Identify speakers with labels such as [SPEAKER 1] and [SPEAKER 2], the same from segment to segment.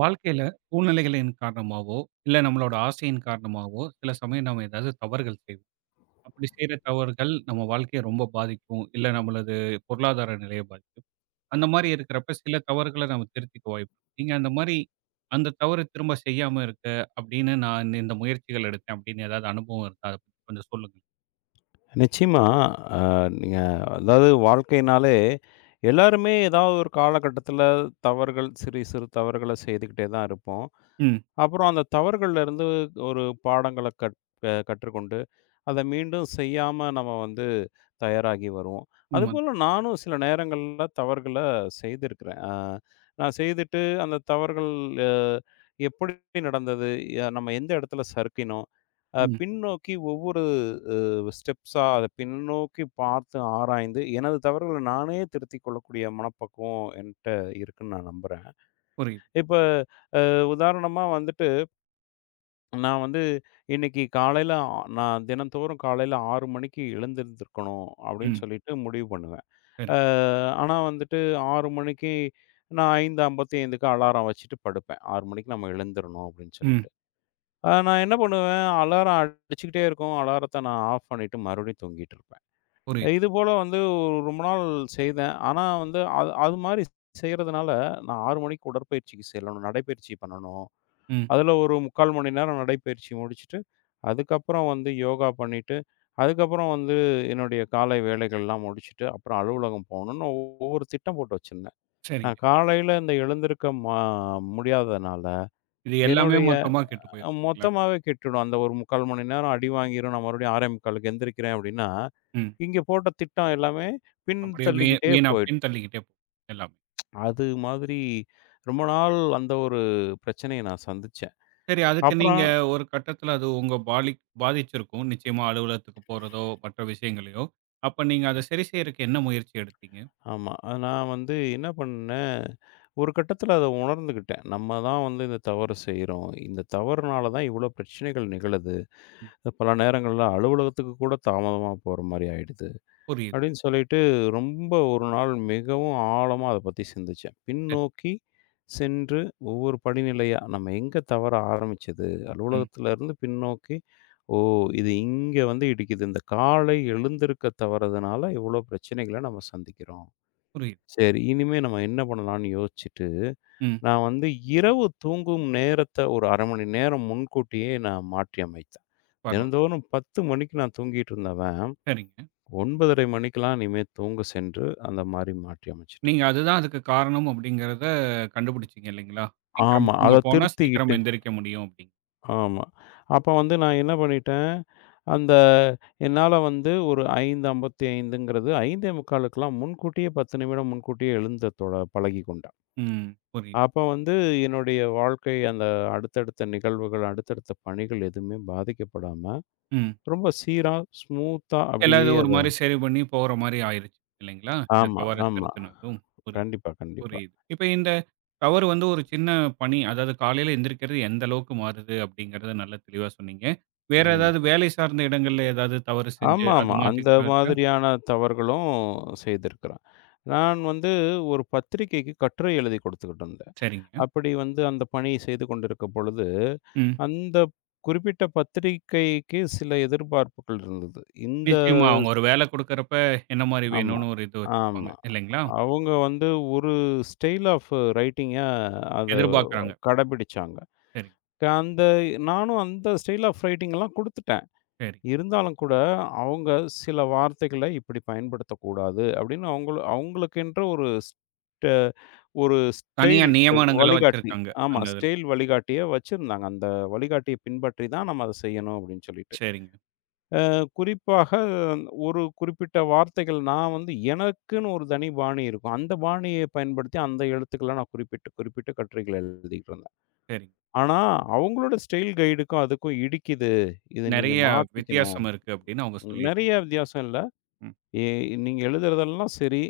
[SPEAKER 1] வாழ்க்கையில சூழ்நிலைகளின் காரணமாவோ, இல்ல நம்மளோட ஆசையின் காரணமாவோ, சில சமயம் நம்ம ஏதாவது தவறுகள் செய்வோம். அப்படி செய்ற தவறுகள் நம்ம வாழ்க்கைய ரொம்ப பாதிக்கும். இல்ல நம்மளது பொருளாதார நிலைய பாதிக்கும். அந்த மாரி இருக்கிறப்ப சில தவறுகள நம்ம திருத்திக்க வாய்ப்பு இருக்கு. நீங்க அந்த மாரி அந்த தவறு திரும்ப செய்யாம இருக்க அப்படின்னு நான் இந்த இந்த முயற்சிகள் எடுத்தேன் அப்படின்னு ஏதாவது அனுபவம் இருக்கா? அத பத்தி கொஞ்சம் சொல்லுங்க.
[SPEAKER 2] நிச்சயமா. அ நீங்க வாழ்க்கைனாலே எல்லாருமே ஏதாவது ஒரு காலகட்டத்தில தவறுகள் சிறு, சிறு தவறுகள செய்துக்கிட்டே தான் இருப்போம்.
[SPEAKER 1] ம்.
[SPEAKER 2] அப்புறம் அந்த தவறுகள்ல இருந்து ஒரு பாடங்கள கற் அ கற்றுக்கொண்டு, அத மீண்டும் செய்யாம நம்ம வந்து தயாராகி வருவோம்.
[SPEAKER 1] உண்மதான்.
[SPEAKER 2] அதுபோல நானும் சில நேரங்கள்ல தவறுகள செய்திருக்கிறேன். நான் செய்துட்டு அந்த தவறுகள் அ எப்படி நடந்தது? நம்ம எந்த இடத்துல சறுக்கினோம்?
[SPEAKER 1] ம்.
[SPEAKER 2] பின்னோக்கி ஒவ்வொரு அ ஸ்டெப்ஸா அத பின்னோக்கி பார்த்து ஆராய்ந்து, எனது தவறுகள நானே திருத்திக் கொள்ளக்கூடிய மனப்பக்குவம் என்ட்ட இருக்குன்னு நான் நம்புறேன்.
[SPEAKER 1] புரியுது.
[SPEAKER 2] இப்ப உதாரணமா வந்துட்டு நான் வந்து இன்னைக்கு காலையில நான் தினந்தோறும் காலையில 6 மணிக்கு எழுந்திருந்திருக்கணும் அப்படின்னு
[SPEAKER 1] ம்.
[SPEAKER 2] சொல்லிட்டு முடிவு பண்ணுவேன்.
[SPEAKER 1] சரி.
[SPEAKER 2] அ ஆனா வந்துட்டு 6 மணிக்கு நான் 5:55க்கு அலாரம் வச்சுட்டு படுப்பேன். 6 மணிக்கு நம்ம எழுந்திரணும் அப்படின்னு
[SPEAKER 1] ம்.
[SPEAKER 2] சொல்லிட்டு. நான் என்ன பண்ணுவேன், அலாரம் அடிச்சுக்கிட்டே இருக்கும். அலாரத்த நான் ஆஃப் பண்ணிட்டு மறுபடியும் தூங்கிட்டு இருப்பேன்.
[SPEAKER 1] புரியுது.
[SPEAKER 2] இதுபோல வந்து ரொம்ப நாள் செய்தேன். ஆனா வந்து அது அது மாரி செய்றதுனால நான் 6 மணிக்கு உடற்பயிற்சிக்கு செல்லணும், நடைப்பயிற்சி பண்ணணும்.
[SPEAKER 1] ம்.
[SPEAKER 2] அதில ஒரு 3/4 மணி நேரம் நடைப்பயிற்சி முடிச்சுட்டு, அதுக்கப்புறம் வந்து யோகா பண்ணிட்டு, அதுக்கப்புறம் வந்து என்னுடைய காலை வேலைகள்லாம் முடிச்சுட்டு, அப்புறம் அலுவலகம் போகணும்னு ஒவ்வொரு திட்டம் போட்டு வச்சிருந்தேன்.
[SPEAKER 1] சரிங்க.
[SPEAKER 2] நான் காலையில இந்த எழுந்திருக்க முடியாததுனால,
[SPEAKER 1] இது எல்லாமே
[SPEAKER 2] என்னுடைய
[SPEAKER 1] மொத்தமா கெட்டு போயிருங்களா?
[SPEAKER 2] மொத்தமாவே கெட்டுடும். அந்த ஒரு 3/4 மணி நேரம் அடி வாங்கிரும். நான் மறுபடியும் 6:45க்கு எந்திரிக்கிறேன் அப்படின்னா,
[SPEAKER 1] ம்.
[SPEAKER 2] இங்க போட்ட திட்டம் எல்லாமே பின்
[SPEAKER 1] அப்படியே
[SPEAKER 2] தள்ளிக்கிட்டே
[SPEAKER 1] வீணா
[SPEAKER 2] போயிடும்.
[SPEAKER 1] பின் தள்ளிக்கிட்டே போகும் எல்லாமே.
[SPEAKER 2] அது மாதிரி ரொம்ப நாள் அந்த ஒரு பிரச்சனைய நான் சந்திச்சேன்.
[SPEAKER 1] சரி அதுக்கு நீங்க
[SPEAKER 2] அப்புறம்
[SPEAKER 1] ஒரு கட்டத்தில அது உங்க பாலி பாதிச்சிருக்கும். நிச்சயமா அலுவலகத்துக்கு போறதோ, மற்ற விஷயங்களையோ. அப்ப நீங்க அத சரி செய்றக்கு என்ன முயற்சி எடுத்தீங்க?
[SPEAKER 2] ஆமா. அது நான் வந்து என்ன பண்ணேன், ஒரு கட்டத்தில அத உணர்ந்துக்கிட்டேன். நம்ம தான் வந்து இந்த தவறு செய்றோம். இந்த தவறுனால தான் இவ்ளோ பிரச்சனைகள் நிகழுது.
[SPEAKER 1] ம்.
[SPEAKER 2] பல நேரங்கள்ல அலுவலகத்துக்கு கூட தாமதமா போற மாரி ஆயிடுது.
[SPEAKER 1] புரியுது.
[SPEAKER 2] அப்படின்னு சொல்லிட்டு ரொம்ப ஒரு நாள் மிகவும் ஆழமா அத பத்தி சிந்திச்சேன்.
[SPEAKER 1] சரி.
[SPEAKER 2] பின்னோக்கி சென்று ஒவ்வொரு படிநிலையா, நம்ம எங்க தவற ஆரம்பிச்சது?
[SPEAKER 1] ம்.
[SPEAKER 2] அலுவலகத்திலருந்து பின்னோக்கி, ஓ! இது இங்க வந்து இடிக்குது. இந்த காலை எழுந்திருக்க தவறுதனால இவ்ளோ பிரச்சனைகள நம்ம சந்திக்கிறோம்.
[SPEAKER 1] புரியுது.
[SPEAKER 2] சரி. இனிமே நம்ம என்ன பண்ணலாம்ன்னு யோசிச்சுட்டு,
[SPEAKER 1] ம்.
[SPEAKER 2] நான் வந்து இரவு தூங்கும் நேரத்த ஒரு 1/2 மணி நேரம் முன்கூட்டியே நான் மாற்றி அமைத்தேன்.
[SPEAKER 1] பரவால்ல.
[SPEAKER 2] தினந்தோறும் 10 மணிக்கு நான் தூங்கிட்டு இருந்தவன்,
[SPEAKER 1] சரிங்க.
[SPEAKER 2] 9:30 மணிக்கெல்லாம் இனிமே தூங்க சென்று அந்த மாரி மாற்றி அமைச்சுட்டேன்.
[SPEAKER 1] நீங்க அதுதான் அதுக்கு காரணம் அப்படிங்கிறத கண்டுபிடிச்சீங்க இல்லைங்களா? சீக்கிரம்
[SPEAKER 2] ஆமா.
[SPEAKER 1] தூங்க
[SPEAKER 2] அத
[SPEAKER 1] போனா சீக்கிரம்
[SPEAKER 2] திருத்திக்கிட்டு
[SPEAKER 1] எந்திரிக்க முடியும் அப்படின்னு.
[SPEAKER 2] ஆமா. அப்ப வந்து நான் என்ன பண்ணிட்டேன், அந்த என்னால வந்து ஒரு 5:55ங்கிறது 5:45க்கெல்லாம் முன்கூட்டியே 10 நிமிடம் முன்கூட்டியே எழுந்த தொட பழகிக்கொண்டேன்.
[SPEAKER 1] ம். புரியுது.
[SPEAKER 2] அப்ப வந்து என்னுடைய வாழ்க்கை அந்த அடுத்தடுத்த நிகழ்வுகள், அடுத்தடுத்த பணிகள் எதுவுமே பாதிக்கப்படாம,
[SPEAKER 1] ம்.
[SPEAKER 2] ரொம்ப சீரா, ஸ்மூத்தா அப்படியே
[SPEAKER 1] எல்லாரும் ஒரு
[SPEAKER 2] அத
[SPEAKER 1] மாரி சரி பண்ணி போற மாரி ஆயிருச்சு இல்லைங்களா? இந்த
[SPEAKER 2] ஆமா,
[SPEAKER 1] தவற
[SPEAKER 2] ஆமா.
[SPEAKER 1] திருத்தணும் எதுவும். புரியுது.
[SPEAKER 2] கண்டிப்பா, கண்டிப்பா.
[SPEAKER 1] புரியுது. இப்ப இந்த தவறு வந்து ஒரு சின்ன பணி, அதாவது காலையில எந்திரிக்கிறது எந்த அளவுக்கு மாறுது அப்படிங்கிறத நல்லா தெளிவா சொன்னீங்க. வேற
[SPEAKER 2] ம்.
[SPEAKER 1] ஏதாவது வேலை சார்ந்த இடங்கள்ல ஏதாவது தவறு செஞ்சு அது
[SPEAKER 2] ஆமாமா. அந்த
[SPEAKER 1] மாத்திக்கிட்டு இருக்கா?
[SPEAKER 2] மாதிரியான தவறுகளும் செய்திருக்கிறேன். நான் வந்து ஒரு பத்திரிக்கைக்கு கட்டுரை எழுதி கொடுத்துக்கிட்டு இருந்தேன்.
[SPEAKER 1] சரிங்க.
[SPEAKER 2] அப்படி வந்து அந்த பணியை செய்து கொண்டிருக்கும் பொழுது,
[SPEAKER 1] ம்.
[SPEAKER 2] அந்த குறிப்பிட்ட பத்திரிக்கைக்கு சில எதிர்பார்ப்புகள் இருந்தது. இந்த
[SPEAKER 1] நிச்சயமா அவங்க ஒரு வேலை குடுக்குறப்ப என்ன மாரி
[SPEAKER 2] ஆமா,
[SPEAKER 1] வேணும்னு ஒரு இது வச்சிருப்பாங்க
[SPEAKER 2] ஆமா.
[SPEAKER 1] இல்லைங்களா?
[SPEAKER 2] அவங்க வந்து ஒரு ஸ்டைல் ஆஃப் ரைட்டிங்க அத
[SPEAKER 1] எதிர்பார்க்குறாங்க.
[SPEAKER 2] கடைபிடிச்சாங்க.
[SPEAKER 1] சரி,
[SPEAKER 2] அந்த நானும் அந்த ஸ்டைல் ஆஃப் ரைட்டிங்லாம் குடுத்துட்டேன்.
[SPEAKER 1] சரி.
[SPEAKER 2] இருந்தாலும் கூட, அவங்க சில வார்த்தைகள இப்படி பயன்படுத்தக்கூடாது அப்படின்னு அவங்களுக்கென்ற ஒரு ஒரு
[SPEAKER 1] தனியா
[SPEAKER 2] ஸ்டைல்
[SPEAKER 1] நியமனங்கள
[SPEAKER 2] வழிகாட்டி
[SPEAKER 1] வச்சிருக்காங்க
[SPEAKER 2] ஆமா.
[SPEAKER 1] அந்த இதுல.
[SPEAKER 2] ஸ்டைல் வழிகாட்டிய வச்சிருந்தாங்க. அந்த வழிகாட்டிய பின்பற்றி தான் நம்ம அத செய்யணும் அப்படின்னு சொல்லிட்டு.
[SPEAKER 1] சரிங்க,
[SPEAKER 2] குறிப்பாக ஒரு குறிப்பிட்ட வார்த்தைகள் நான் வந்து எனக்குன்னு ஒரு தனி பாணி இருக்கும். அந்த பாணியை பயன்படுத்தி அந்த எழுத்துக்கள நான் குறிப்பிட்டு, குறிப்பிட்டு கட்டுரைகள் எழுதிக்கிட்டு இருந்தேன்.
[SPEAKER 1] சரிங்க.
[SPEAKER 2] ஆனா, அவங்களோட ஸ்டைல் கைடுக்கும் அதுக்கும் இடிக்குது. இத நீங்க
[SPEAKER 1] நெறைய
[SPEAKER 2] மாத்திக்கணும்.
[SPEAKER 1] வித்தியாசம் இருக்கு அப்படின்னு அவங்க சொல்லியிரு
[SPEAKER 2] நெறைய வித்தியாசம் இல்ல.
[SPEAKER 1] ம்.
[SPEAKER 2] எ நீங்க எழுதுறதெல்லாம் சரி.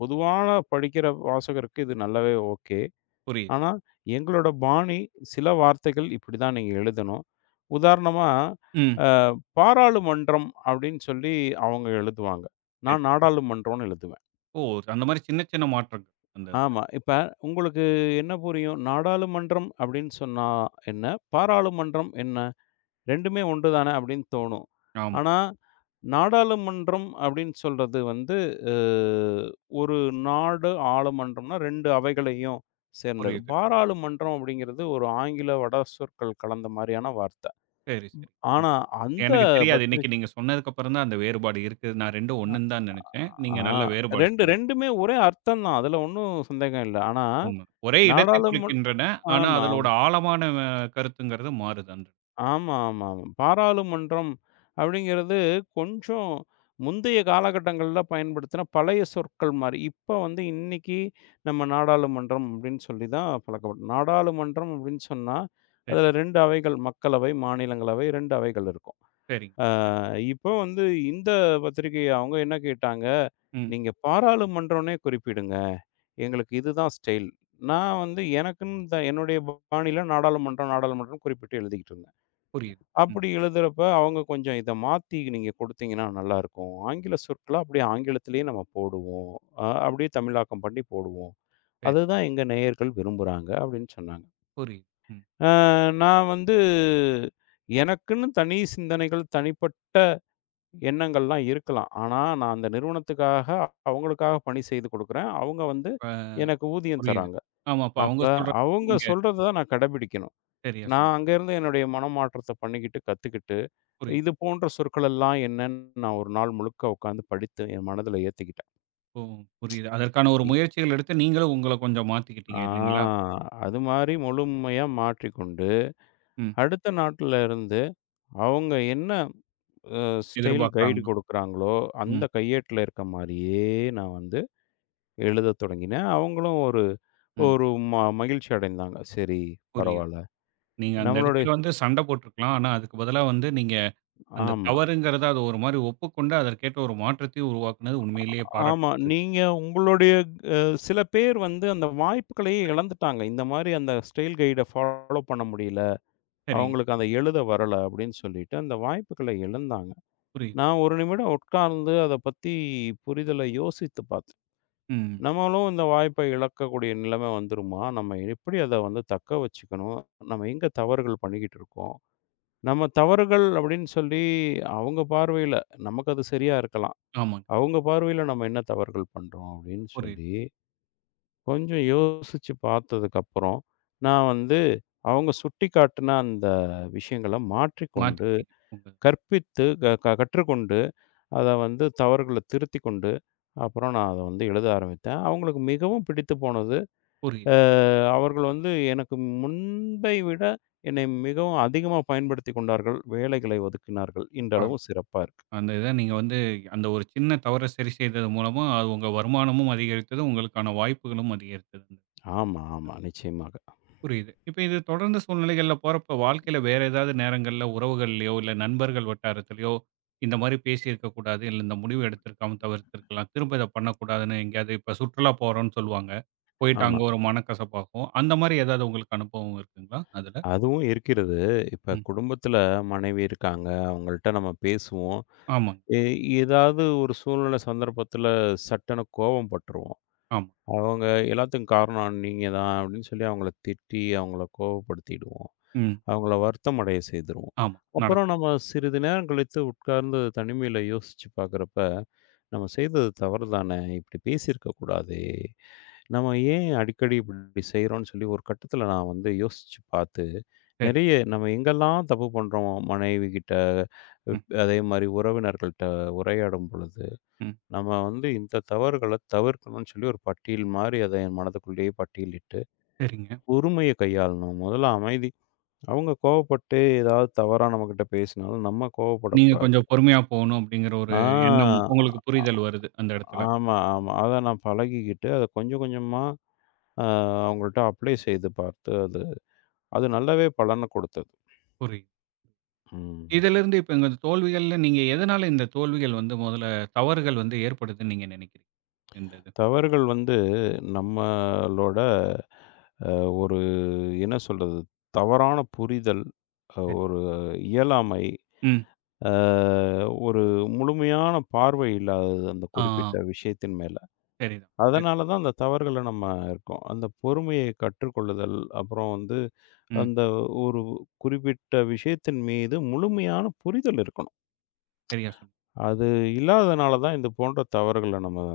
[SPEAKER 2] பொதுவான படிக்கிற வாசகருக்கு இது நல்லாவே ஓகே.
[SPEAKER 1] புரியுது.
[SPEAKER 2] ஆனா, எங்களோட பாணி சில வார்த்தைகள் இப்படிதான் நீங்க எழுதணும். உதாரணமா,
[SPEAKER 1] ம்.
[SPEAKER 2] அ பாராளுமன்றம் அப்படின்னு சொல்லி அவங்க எழுதுவாங்க.
[SPEAKER 1] சரி.
[SPEAKER 2] நான் நாடாளுமன்றம்னு எழுதுவேன்.
[SPEAKER 1] ஓ! அந்த மாரி சின்ன சின்ன மாற்றங்கள் அந்த இதுல.
[SPEAKER 2] ஆமா. இப்ப உங்களுக்கு என்ன புரியும்? நாடாளுமன்றம் அப்படின்னு சொன்னா என்ன? பாராளுமன்றம் என்ன? ரெண்டுமே ஒன்று தானே அப்படின்னு தோணும்.
[SPEAKER 1] ஆமா.
[SPEAKER 2] ஆனா, நாடாளுமன்றம் அப்படின்னு சொல்றது வந்து, அ ஒரு நாடு ஆளுமன்றம்னா 2 அவைகளையும் சேர்ந்தது.
[SPEAKER 1] புரியுது.
[SPEAKER 2] பாராளுமன்றம் அப்படிங்கிறது ஒரு ஆங்கில வட சொற்கள் கலந்த மாரியான வார்த்தை.
[SPEAKER 1] சரி, சரி. ம்.
[SPEAKER 2] ஆனா, அந்த
[SPEAKER 1] எனக்கு தெரியாது. இன்னைக்கு
[SPEAKER 2] பத்திரிகை
[SPEAKER 1] நீங்க சொன்னதுக்கு அப்புறம் தான் அந்த வேறுபாடு இருக்கு. நான் 2ம் ஒண்ணுன்னு தான் நெனச்சேன்.
[SPEAKER 2] ஆ
[SPEAKER 1] நீங்க நல்ல
[SPEAKER 2] 2
[SPEAKER 1] வேறுபாடு சொன்னீங்க.
[SPEAKER 2] 2மே ஒரே அர்த்தம் தான். அதுல ஒண்ணும் சந்தேகம் இல்ல. ஆனா,
[SPEAKER 1] உண்ம. ஒரே இடத்தை
[SPEAKER 2] நாடாளுமன்
[SPEAKER 1] குறிக்கின்றன. ஆனா
[SPEAKER 2] ஆமா.
[SPEAKER 1] அதலோட ஆழமான அ கருத்துங்கிறது மாறுது அந்த
[SPEAKER 2] ஆமா, ஆமா, ஆமா. பாராளுமன்றம் அப்படிங்கிறது கொஞ்சம் முந்தைய காலகட்டங்கள்ல பயன்படுத்தின பழைய சொற்கள் மாரி. இப்ப வந்து இன்னைக்கு நம்ம நாடாளுமன்றம் அப்படின்னு சொல்லி தான் பழக்கப்படும். நாடாளுமன்றம் அப்படின்னு சொன்னா,
[SPEAKER 1] சரி,
[SPEAKER 2] அதுல 2 அவைகள் மக்களவை, மாநிலங்களவை 2 அவைகள் இருக்கும்.
[SPEAKER 1] சரிங்க.
[SPEAKER 2] அ
[SPEAKER 1] சரி.
[SPEAKER 2] இப்போ வந்து இந்த பத்திரிகை அவங்க என்ன கேட்டாங்க,
[SPEAKER 1] ம்.
[SPEAKER 2] "நீங்க பாராளுமன்றம்னே குறிப்பிடுங்க. எங்களுக்கு இதுதான் ஸ்டைல்." நான் வந்து எனக்குன்னு என்னுடைய பாணியில நாடாளுமன்றம், நாடாளுமன்றம்னு குறிப்பிட்டு எழுதிக்கிட்டு இருந்தேன்.
[SPEAKER 1] புரியுது. ம்.
[SPEAKER 2] அப்படி எழுதுறப்ப அவங்க கொஞ்சம் இத மாத்தி நீங்க குடுத்தீங்கன்னா நல்லாருக்கும். ஆங்கில சொற்கள அப்படியே ஆங்கிலத்திலேயே நம்ம போடுவோம். அப்படியே தமிழாக்கம் பண்ணி போடுவோம்.
[SPEAKER 1] சரி.
[SPEAKER 2] அதுதான் எங்க நேயர்கள் விரும்புறாங்க அப்படின்னு சொன்னாங்க.
[SPEAKER 1] புரியுது. ம்.
[SPEAKER 2] அ நான் வந்து எனக்குன்னு தனி சிந்தனைகள், தனிப்பட்ட எண்ணங்கள்லாம் இருக்கலாம். ஆனா, நான் அந்த நிறுவனத்துக்காக அவங்களுக்காக பணி செய்து குடுக்குறேன். அவங்க வந்து
[SPEAKER 1] அ
[SPEAKER 2] எனக்கு ஊதியம்
[SPEAKER 1] புரியுது.
[SPEAKER 2] தராங்க.
[SPEAKER 1] ஆமா. அப்ப
[SPEAKER 2] அப்ப
[SPEAKER 1] அவங்க சொல்ற
[SPEAKER 2] அவங்க
[SPEAKER 1] நீங்க
[SPEAKER 2] சொல்றத தான் நான் கடைபிடிக்கணும்.
[SPEAKER 1] சரியா
[SPEAKER 2] நான்
[SPEAKER 1] சொன்னீங்க.
[SPEAKER 2] அங்க இருந்து என்னுடைய மனமாற்றத்த பண்ணிக்கிட்டு, கத்துக்கிட்டு
[SPEAKER 1] புரியுது.
[SPEAKER 2] இது போன்ற சொற்களெல்லாம் என்னன்னு நான் ஒரு நாள் முழுக்க உட்காந்து படித்து என் மனதில ஏத்திக்கிட்டேன்.
[SPEAKER 1] ஓ! புரியுது. அதற்கான ஒரு
[SPEAKER 2] இ
[SPEAKER 1] முயற்சிகள் எடுத்து நீங்களும் உங்கள கொஞ்சம் மாத்திக்கிட்டீங்க
[SPEAKER 2] ஆ
[SPEAKER 1] இல்லைங்களா?
[SPEAKER 2] அது மாரி முழுமையா மாற்றிக்கொண்டு,
[SPEAKER 1] ம்.
[SPEAKER 2] அடுத்த நாட்ல இருந்து அவங்க என்ன ஸ்டைல் கைடு
[SPEAKER 1] எதிர்பார்க்குறாங்களோ!
[SPEAKER 2] கொடுக்குறாங்களோ, அந்த
[SPEAKER 1] ம்.
[SPEAKER 2] கையேட்ல இருக்க மாரியே நான் வந்து எழுதத் தொடங்கினேன். அவங்களும் ஒரு
[SPEAKER 1] ம்.
[SPEAKER 2] ஒரு ம மகிழ்ச்சி அடைந்தாங்க. சரி
[SPEAKER 1] புரியுது.
[SPEAKER 2] பரவால்ல.
[SPEAKER 1] நீங்க அந்த
[SPEAKER 2] நம்மளுடைய
[SPEAKER 1] இடத்துல வந்து சண்டை போட்டுருக்கலாம். ஆனா அதுக்கு பதிலா வந்து நீங்க அந்த
[SPEAKER 2] ஆமா,
[SPEAKER 1] தவறுங்கிறத அது ஒரு மாரி ஒப்புக்கொண்டு, அதற்கேற்ற ஒரு மாற்றத்தையும் உருவாக்குனது உண்மையிலேயே
[SPEAKER 2] ஆமா.
[SPEAKER 1] பாராட்டக்கூடியது.
[SPEAKER 2] நீங்க உங்களுடைய அ சில பேர் வந்து அந்த வாய்ப்புகளையே இழந்துட்டாங்க. இந்த மாரி அந்த ஸ்டைல் கைட ஃபாலோ பண்ண முடியல.
[SPEAKER 1] சரி,
[SPEAKER 2] அவங்களுக்கு அந்த எழுத வரல அப்படின்னு சொல்லிட்டு அந்த வாய்ப்புகளை இழந்தாங்க.
[SPEAKER 1] புரியுது.
[SPEAKER 2] நான் 1 நிமிடம் உட்கார்ந்து அத பத்தி புரிதல யோசித்து பார்த்தேன்.
[SPEAKER 1] ம்.
[SPEAKER 2] நம்மளும் இந்த வாய்ப்பை இழக்கக்கூடிய நிலைமை வந்துருமா? நம்ம எப்படி அத வந்து தக்க வச்சுக்கணும்? நம்ம எங்க தவறுகள் பண்ணிக்கிட்டு இருக்கோம்? நம்ம தவறுகள் அப்படின்னு சொல்லி அவங்க பார்வையில நமக்கு அது சரியா இருக்கலாம்.
[SPEAKER 1] ஆமாங்க.
[SPEAKER 2] அவங்க பார்வையில நம்ம என்ன தவறுகள் பண்றோம்? அப்படின்னு
[SPEAKER 1] புரியுது.
[SPEAKER 2] சொல்லி கொஞ்சம் யோசிச்சு பார்த்ததுக்கப்புறம், நான் வந்து அவங்க சுட்டிக்காட்டுன அந்த விஷயங்கள மாற்றிக்கொண்டு
[SPEAKER 1] மாத்திக்கிட்டீங்க உங்க
[SPEAKER 2] கற்பித்து க க கற்றுக்கொண்டு, அத வந்து தவறுகள திருத்திக் கொண்டு, அப்புறம் நான் அத வந்து எழுத ஆரம்பித்தேன். அவங்களுக்கு மிகவும் பிடித்து போனது.
[SPEAKER 1] புரியுது.
[SPEAKER 2] அ அவர்கள் வந்து எனக்கு முன்பை விட என்னை மிகவும் அதிகமா பயன்படுத்திக் கொண்டார்கள். வேலைகளை ஒதுக்கினார்கள்.
[SPEAKER 1] பாரு
[SPEAKER 2] இன்றளவும் சிறப்பா இருக்கு.
[SPEAKER 1] அந்த இத நீங்க வந்து அந்த ஒரு சின்ன தவற சரி செய்தது மூலமா, அது உங்க வருமானமும் அதிகரித்தது, உங்களுக்கான வாய்ப்புகளும் அதிகரித்தது.
[SPEAKER 2] ஆமா, ஆமா. நிச்சயமாக.
[SPEAKER 1] புரியுது. இப்ப இது தொடர்ந்த சூழ்நிலைகள்ல போறப்ப, வாழ்க்கையில வேற ஏதாவது நேரங்கள்ல உறவுகள்லயோ, இல்ல நண்பர்கள் வட்டாரத்திலயோ, இந்த மாரி பேசியிருக்க கூடாது, இல்ல இந்த முடிவு எடுத்திருக்காம தவிர்த்திருக்கலாம், திரும்ப இத பண்ணக்கூடாதுன்னு எங்கேயாவது இப்ப சுற்றுலா போறோம்ன்னு சொல்லுவாங்க. போயிட்டு அங்க
[SPEAKER 2] ஆமா.
[SPEAKER 1] ஒரு மனக்கசப்பாகும். அந்த மாரி ஏதாவது உங்களுக்கு அனுபவம் இருக்குங்களா அதுல?
[SPEAKER 2] அதுவும் இருக்கிறது. இப்ப
[SPEAKER 1] ம்.
[SPEAKER 2] குடும்பத்தில மனைவி இருக்காங்க. அவங்கள்ட்ட நம்ம பேசுவோம்.
[SPEAKER 1] ஆமாங்க.
[SPEAKER 2] எ ஏதாவது ஒரு சூழ்நிலை சந்தர்ப்பத்தில சட்டுன்னு கோவம் பட்டுருவோம்.
[SPEAKER 1] ஆமா.
[SPEAKER 2] அவங்க எல்லாத்துக்கும் காரணம் நீங்க தான் அப்படின்னு சொல்லி அவங்கள திட்டி, அவங்கள கோவப்படுத்திடுவோம்.
[SPEAKER 1] ம்.
[SPEAKER 2] அவங்கள வருத்தம் அடைய செய்துருவோம்.
[SPEAKER 1] ஆமா.
[SPEAKER 2] அப்புறம்
[SPEAKER 1] நடக்கும்.
[SPEAKER 2] நம்ம சிறிது நேரம் கழித்து உட்கார்ந்து தனிமையில யோசிச்சு பார்க்குறப்ப, நம்ம செய்தது தவறு தானே! இப்படி பேசியிருக்க கூடாதே! நம்ம ஏன் அடிக்கடி இப்படி செய்றோம்ன்னு சொல்லி ஒரு கட்டத்தில நான் வந்து யோசிச்சு பார்த்து,
[SPEAKER 1] சரி.
[SPEAKER 2] நெறைய நம்ம எங்கெல்லாம் தப்பு பண்றோம் மனைவிகிட்ட,
[SPEAKER 1] ம்.
[SPEAKER 2] அதேமாரி உறவினர்கள்ட்ட உரையாடும் பொழுது
[SPEAKER 1] ம்.
[SPEAKER 2] நம்ம வந்து இந்த தவறுகள தவிர்க்கணும்னு சொல்லி ஒரு பட்டியல் மாரி அத என் மனதுக்குள்ளேயே பட்டியலிட்டு,
[SPEAKER 1] சரிங்க.
[SPEAKER 2] பொறுமைய கையாளணும். முதல்ல அமைதி. அவங்க கோவப்பட்டு ஏதாவது தவறா நம்மகிட்ட பேசினாலும் நம்ம
[SPEAKER 1] நீங்க
[SPEAKER 2] கோவப்படக்கூடாது.
[SPEAKER 1] கொஞ்சம் பொறுமையா போகணும் அப்படிங்கிற ஒரு எண்ணம்
[SPEAKER 2] ஆ.
[SPEAKER 1] உங்களுக்கு புரிதல் வருது அந்த இடத்துல.
[SPEAKER 2] ஆமா, ஆமா. அத நான் பழகிக்கிட்டு அத கொஞ்சம் கொஞ்சமா அ அவங்கள்ட்ட அப்ளை செய்து பார்த்து அது அது நல்லாவே பலன கொடுத்தது.
[SPEAKER 1] புரியுது.
[SPEAKER 2] ம்.
[SPEAKER 1] இதிலிருந்து இப்ப இந்த தோல்விகள்ல நீங்க எதனால இந்த தோல்விகள் வந்து முதல்ல தவறுகள் வந்து ஏற்படுதுன்னு நீங்க நினைக்கிறீங்க? இந்த இது.
[SPEAKER 2] தவறுகள் வந்து நம்மளோட அ ஒரு என்ன சொல்றது? தவறான புரிதல்,
[SPEAKER 1] சரி.
[SPEAKER 2] ஒரு இயலாமை
[SPEAKER 1] ம்.
[SPEAKER 2] அ ஒரு முழுமையான பார்வை இல்லாதது அந்த
[SPEAKER 1] ஆ
[SPEAKER 2] குறிப்பிட்ட விஷயத்தின் மேல.
[SPEAKER 1] சரிதான். சரி.
[SPEAKER 2] அதனால தான் அந்த தவறுகள்ல நம்ம இருக்கோம். அந்த பொறுமையை கற்றுக்கொள்ளுதல், அப்புறம் வந்து
[SPEAKER 1] ம்.
[SPEAKER 2] அந்த ஒரு குறிப்பிட்ட விஷயத்தின் மீது முழுமையான புரிதல் இருக்கணும்.
[SPEAKER 1] சரியா சொன்னீங்க.
[SPEAKER 2] அது இல்லாதனால தான் இது போன்ற தவறுகள நம்ம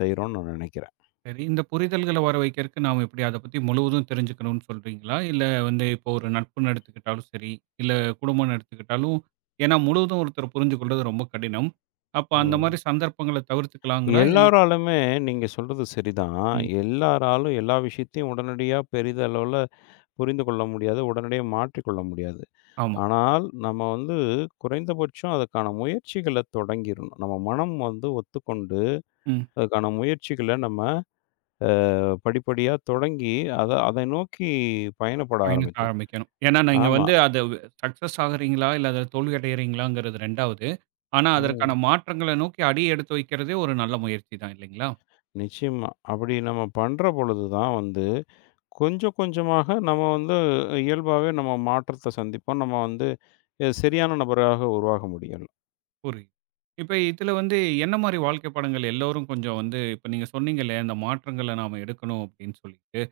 [SPEAKER 2] செய்றோம்னு நான் நினைக்கிறேன்.
[SPEAKER 1] சரி. இந்த புரிதல்கள வர வைக்கிறக்கு நாம எப்படி அத பத்தி முழுவதும் தெரிஞ்சுக்கணும்னு சொல்றீங்களா? இல்ல வந்து இப்போ ஒரு நட்புன்னு எடுத்துக்கிட்டாலும் சரி, இல்ல குடும்பம்ன்னு எடுத்துக்கிட்டாலும் ஏன்னா முழுவதும் ஒருத்தர புரிஞ்சு கொள்றது ரொம்ப கடினம். அப்ப அந்த மாரி
[SPEAKER 2] ம்.
[SPEAKER 1] சந்தர்ப்பங்கள தவிர்த்துக்கலாங்களா? இல்ல
[SPEAKER 2] எல்லாராலுமே நீங்க சொல்றது சரிதான்.
[SPEAKER 1] ம்.
[SPEAKER 2] எல்லாராலும் எல்லா விஷயத்தையும் உடனடியா பெரிதளவுல புரிந்து கொள்ள முடியாது. உடனடியா மாற்றிக்கொள்ள முடியாது.
[SPEAKER 1] ஆமா.
[SPEAKER 2] ஆனால், நம்ம வந்து குறைந்தபட்சம் அதற்கான முயற்சிகள தொடங்கிரணும். நம்ம மனம் வந்து ஒத்துக்கொண்டு,
[SPEAKER 1] ம்.
[SPEAKER 2] அதுக்கான முயற்சிகள நம்ம படிப்படியா தொடங்கி, அதை நோக்கி பயணப்பட
[SPEAKER 1] பயணத்த
[SPEAKER 2] ஆரம்பிக்கணும்.
[SPEAKER 1] ஆரம்பிக்கணும். ஏன்னா நீங்க
[SPEAKER 2] ஆமா.
[SPEAKER 1] வந்து அது சக்சஸ் ஆகுறீங்களா? இல்ல அதுல தோல்வி அடையறீங்களாங்கிறது 2வது. ஆனா அதற்கான
[SPEAKER 2] ம்.
[SPEAKER 1] மாற்றங்கள நோக்கி அடி எடுத்து வைக்கிறதே ஒரு நல்ல முயற்சி தான் இல்லைங்களா?
[SPEAKER 2] நிச்சயமா. அப்படி நம்ம பண்ற பொழுது தான் வந்து, கொஞ்சம் கொஞ்சமாக நம்ம வந்து இயல்பாவே நம்ம மாற்றத்த சந்திப்போம். நம்ம வந்து சரியான நபராக உருவாக முடியும்.
[SPEAKER 1] புரியுது. இப்ப இதுல வந்து என்ன மாரி வாழ்க்கை பாடங்கள் எல்லோரும் கொஞ்சம் வந்து இப்ப நீங்க சொன்னீங்க இல்லையா? இந்த மாற்றங்கள நாம எடுக்கணும் அப்படின்னு சொல்லிட்டு.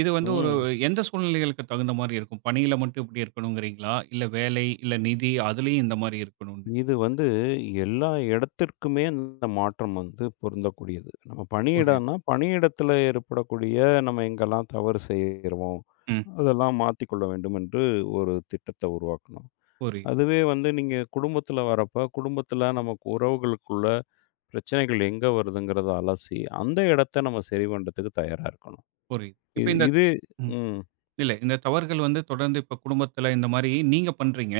[SPEAKER 1] இது வந்து ஒரு
[SPEAKER 2] ம்.
[SPEAKER 1] எந்த சூழ்நிலைகளுக்கு தகுந்த மாரி இருக்கும்? பணியில மட்டும் இப்படி இருக்கணுங்கிறீங்களா? இல்ல வேலை, இல்ல நிதி அதுலயும் இந்த மாரி இருக்கணும்னு?
[SPEAKER 2] இது வந்து எல்லா இடத்திற்குமே இந்த மாற்றம் வந்து பொருந்தக்கூடியது. நம்ம
[SPEAKER 1] புரியுது.
[SPEAKER 2] பணியிடம்னா, பணியிடத்தில ஏற்படக்கூடிய நம்ம எங்கெல்லாம் தவறு செய்கிறோமோ,
[SPEAKER 1] ம்.
[SPEAKER 2] அதெல்லாம் மாத்திக்கொள்ள வேண்டும் என்று ஒரு திட்டத்த உருவாக்கணும்.
[SPEAKER 1] புரியுது,
[SPEAKER 2] அதுவே வந்து நீங்க குடும்பத்தில வரப்ப, குடும்பத்தில நமக்கு உறவுகளுக்குள்ள பிரச்சனைகள் எங்க வருதுங்கிறத அலசி, அந்த இடத்த நம்ம சரி பண்றதுக்கு தயாரா இருக்கணும்.
[SPEAKER 1] புரியுது. இப்ப
[SPEAKER 2] இது
[SPEAKER 1] இந்த
[SPEAKER 2] இது
[SPEAKER 1] ம்.
[SPEAKER 2] ம்,
[SPEAKER 1] இல்ல. இந்த தவறுகள் வந்து தொடர்ந்து இப்ப குடும்பத்தில இந்த மாரி நீங்க பண்றீங்க.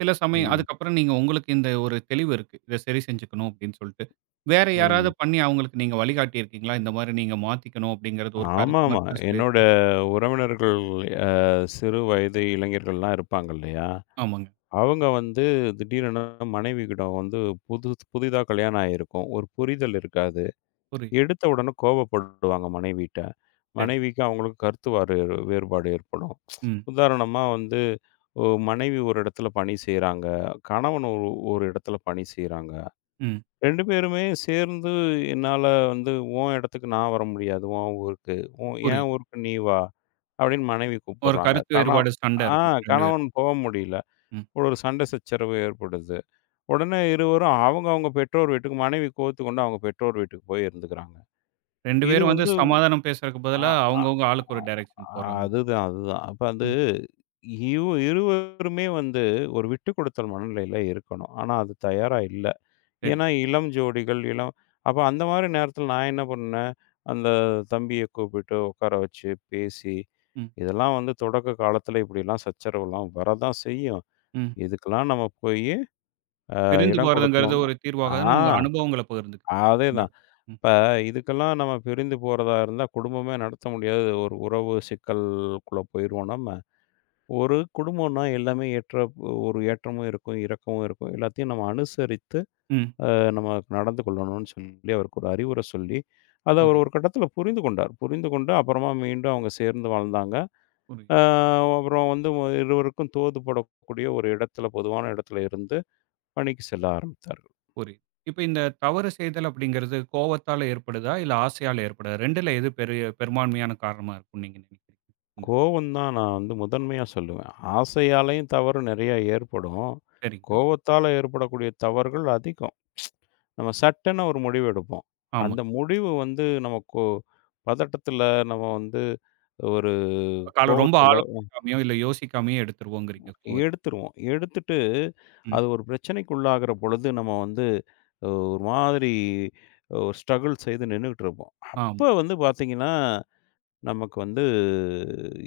[SPEAKER 1] சில சமயம்
[SPEAKER 2] ம்,
[SPEAKER 1] அதுக்கப்புறம் நீங்க உங்களுக்கு இந்த ஒரு தெளிவு இருக்கு. இத சரி செஞ்சுக்கணும் அப்படின்னு சொல்ட்டு. வேற யாராவது
[SPEAKER 2] ம்.
[SPEAKER 1] பண்ணி அவங்களுக்கு நீங்க வழிகாட்டி இருக்கீங்களா? இந்த மாரி நீங்க மாத்திக்கணும் அப்படிங்கிறது ஒரு கருத்து
[SPEAKER 2] ஆமாமா.
[SPEAKER 1] மட்டும்
[SPEAKER 2] என்னோட
[SPEAKER 1] சொல்லியிருக்கீங்க.
[SPEAKER 2] உறவினர்கள் அ சிறு வயது இளைஞர்கள்லாம் இருப்பாங்க இல்லையா?
[SPEAKER 1] ஆமாங்க.
[SPEAKER 2] அவங்க வந்து திடீரென மனைவியிடம் வந்து புது புதிதா கல்யாணம் ஆயிருக்கும். ஒரு புரிதல் இருக்காது.
[SPEAKER 1] புரியுது.
[SPEAKER 2] எடுத்த உடனே கோபப்படுவாங்க மனைவிட்ட.
[SPEAKER 1] சரிங்க.
[SPEAKER 2] மனைவிக்கும் அவங்களுக்கும் கருத்து வேறுபாடு ஏற்படும்.
[SPEAKER 1] ம்,
[SPEAKER 2] உதாரணமா வந்து மனைவி ஒரு இடத்துல பணி செய்றாங்க. கணவன் ஒரு ஒரு இடத்துல பணி செய்றாங்க.
[SPEAKER 1] ம்.
[SPEAKER 2] 2 பேருமே சேர்ந்து என்னால வந்து உன் இடத்துக்கு நான் வர முடியாது. உன் ஊருக்கு. என்
[SPEAKER 1] புரியுது.
[SPEAKER 2] ஊருக்கு நீ வா. அப்படின்னு மனைவி
[SPEAKER 1] ஒரு
[SPEAKER 2] கூப்பிடுறாங்க.
[SPEAKER 1] கருத்து வேறுபாடு சண்டை
[SPEAKER 2] ஆ
[SPEAKER 1] இருக்கும் 2 பேரும்.
[SPEAKER 2] கணவன் போ முடியல.
[SPEAKER 1] ம்.
[SPEAKER 2] ஒரு சண்டை சச்சரவு ஏற்படுது. உடனே இருவரும் அவங்க அவங்க பெற்றோர் வீட்டுக்கு மனைவி கோவித்துக்கொண்டு அவங்க பெற்றோர் வீட்டுக்கு போய் இருந்துக்கிறாங்க.
[SPEAKER 1] 2
[SPEAKER 2] இது
[SPEAKER 1] பேரும் வந்து
[SPEAKER 2] வந்து
[SPEAKER 1] சமாதானம் பேசுறதுக்கு
[SPEAKER 2] அ
[SPEAKER 1] பதிலா
[SPEAKER 2] அ
[SPEAKER 1] அவங்கவங்க ஆளுக்கு ஒரு டைரக்ஷன்
[SPEAKER 2] அ
[SPEAKER 1] போறாங்க.
[SPEAKER 2] அதுதான் அதுதான். அப்ப அது
[SPEAKER 1] ம்.
[SPEAKER 2] இவ் இருவருமே வந்து ஒரு விட்டுக் கொடுத்தல் மனநிலையில இருக்கணும். ஆனா அது தயாரா இல்ல.
[SPEAKER 1] சரி.
[SPEAKER 2] ஏன்னா, இளம் ஜோடிகள், இளம் அப்ப அந்த மாரி நேரத்தில நான் என்ன பண்ணேன், அந்த தம்பிய கூப்பிட்டு உட்கார வச்சு, பேசி,
[SPEAKER 1] ம்,
[SPEAKER 2] இதெல்லாம் வந்து தொடக்க காலத்தில இப்படிலாம் சச்சரவுலாம் வரதான் செய்யும்.
[SPEAKER 1] ம்.
[SPEAKER 2] இதுக்கெல்லாம் நம்ம போயி
[SPEAKER 1] பிரிந்து
[SPEAKER 2] இடம்
[SPEAKER 1] போறதுங்கிறது
[SPEAKER 2] குடுத்தோம்னா
[SPEAKER 1] ஒரு
[SPEAKER 2] ஆ
[SPEAKER 1] தீர்வாகாதுன்னு உங்க அனுபவங்கள பகிர்ந்துக்கிறீங்க. இந்த
[SPEAKER 2] அதேதான்.
[SPEAKER 1] இடத்துல. ம்,
[SPEAKER 2] இப்ப இதுக்கெல்லாம் நம்ம பிரிந்து போறதா இருந்தா, குடும்பமே நடத்த முடியாது. ஒரு உறவு சிக்கலுக்குள்ள போயிருவோம் நம்ம. ஒரு குடும்பம்னா எல்லாமே ஏற்ற ஒரு ஏற்றமும் இருக்கும், இறக்கமும் இருக்கும். எல்லாத்தையும் நம்ம அனுசரித்து
[SPEAKER 1] ம்.
[SPEAKER 2] அ நம்ம நடந்து கொள்ளணும்னு சொல்லி அவருக்கு ஒரு அறிவுரை சொல்லி, அத அவர்
[SPEAKER 1] புரியுது,
[SPEAKER 2] ஒரு கட்டத்தில புரிந்து கொண்டார். புரிந்து கொண்டு அப்புறமா மீண்டும் அவங்க சேர்ந்து வாழ்ந்தாங்க.
[SPEAKER 1] புரியுது.
[SPEAKER 2] அ அப்புறம் வந்து இருவருக்கும் தோதுபடக்கூடிய ஒரு இடத்துல பொதுவான இடத்துல இருந்து பணிக்கு செல்ல ஆரம்பித்தார்கள்.
[SPEAKER 1] புரியுது. இப்ப இந்த தவறு செய்தல் அப்படிங்கிறது கோவத்தால ஏற்படுதா? இல்ல ஆசையால ஏற்படுதா? 2ல எது பெரிய பெரும்பான்மையான காரணமா இருக்கும்னு நீங்க நினைக்கிறீங்க? இந்த
[SPEAKER 2] கோவம் தான் நான் வந்து முதன்மையா சொல்லுவேன். ஆசையாலயும் தவறு நிறையா ஏற்படும்.
[SPEAKER 1] சரிங்க.
[SPEAKER 2] கோவத்தால ஏற்படக்கூடிய தவறுகள் அதிகம். நம்ம சட்டுன்னு ஒரு முடிவு எடுப்போம். அந்த
[SPEAKER 1] ஆமாங்க.
[SPEAKER 2] முடிவு வந்து நமக்கு பதட்டத்தில நம்ம வந்து ஒரு
[SPEAKER 1] கால ரொம்ப
[SPEAKER 2] கோவத்தில
[SPEAKER 1] ஆலோசிக்காமயோ, இல்ல யோசிக்காமயோ எடுத்துருவோங்கிறீங்க கோவத்த.
[SPEAKER 2] எடுத்துருவோம். எடுத்துட்டு,
[SPEAKER 1] ம்.
[SPEAKER 2] அது ஒரு பிரச்சனைக்குள்ளாகிற பொழுது, நம்ம வந்து ஒரு மாதிரி ஒரு ஸ்ட்ரகிள் செய்து நின்னுகிட்டு இருப்போம். அப்ப
[SPEAKER 1] ஆமா.
[SPEAKER 2] வந்து பார்த்தீங்கன்னா, நமக்கு வந்து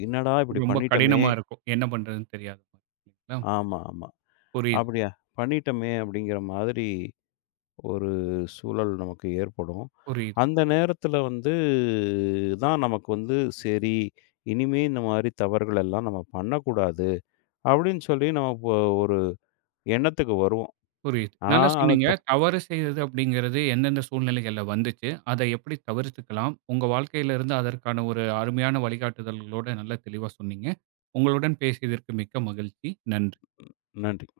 [SPEAKER 2] "என்னடா இப்படி
[SPEAKER 1] ரொம்ப
[SPEAKER 2] பண்ணிட்டோமே"
[SPEAKER 1] கடினமா இருக்கும். என்ன பண்றதுன்னு தெரியாத மாரி. இல்லைங்களா?
[SPEAKER 2] ஆமா, ஆமா.
[SPEAKER 1] புரியுது,
[SPEAKER 2] "அப்படியா பண்ணிட்டோமே" அப்படிங்கிற மாதிரி ஒரு சூழல் நமக்கு ஏற்படும்.
[SPEAKER 1] புரியுது.
[SPEAKER 2] அந்த நேரத்துல வந்து தான் நமக்கு வந்து, "சரி, இனிமே இந்த மாரி தவறுகள் எல்லாம் நம்ம பண்ணக்கூடாது" அப்படின்னு சொல்லி நம்ம இப்போ ஒரு எண்ணத்துக்கு வருவோம்.
[SPEAKER 1] புரியுது.
[SPEAKER 2] ஆனா,
[SPEAKER 1] நல்லா
[SPEAKER 2] அந்த
[SPEAKER 1] சொன்னீங்க.
[SPEAKER 2] த
[SPEAKER 1] தவறு செய்தது அப்படிங்கிறது எந்தெந்த சூழ்நிலைகள்ல வந்துச்சு? அத எப்படி தவிர்த்துக்கலாம்? உங்க வாழ்க்கையிலிருந்து அதற்கான ஒரு அருமையான வழிகாட்டுதல்களோட நல்லா தெளிவா சொன்னீங்க. உங்களுடன் பேசியதற்கு மிக்க மகிழ்ச்சி. நன்றி.
[SPEAKER 2] நன்றி.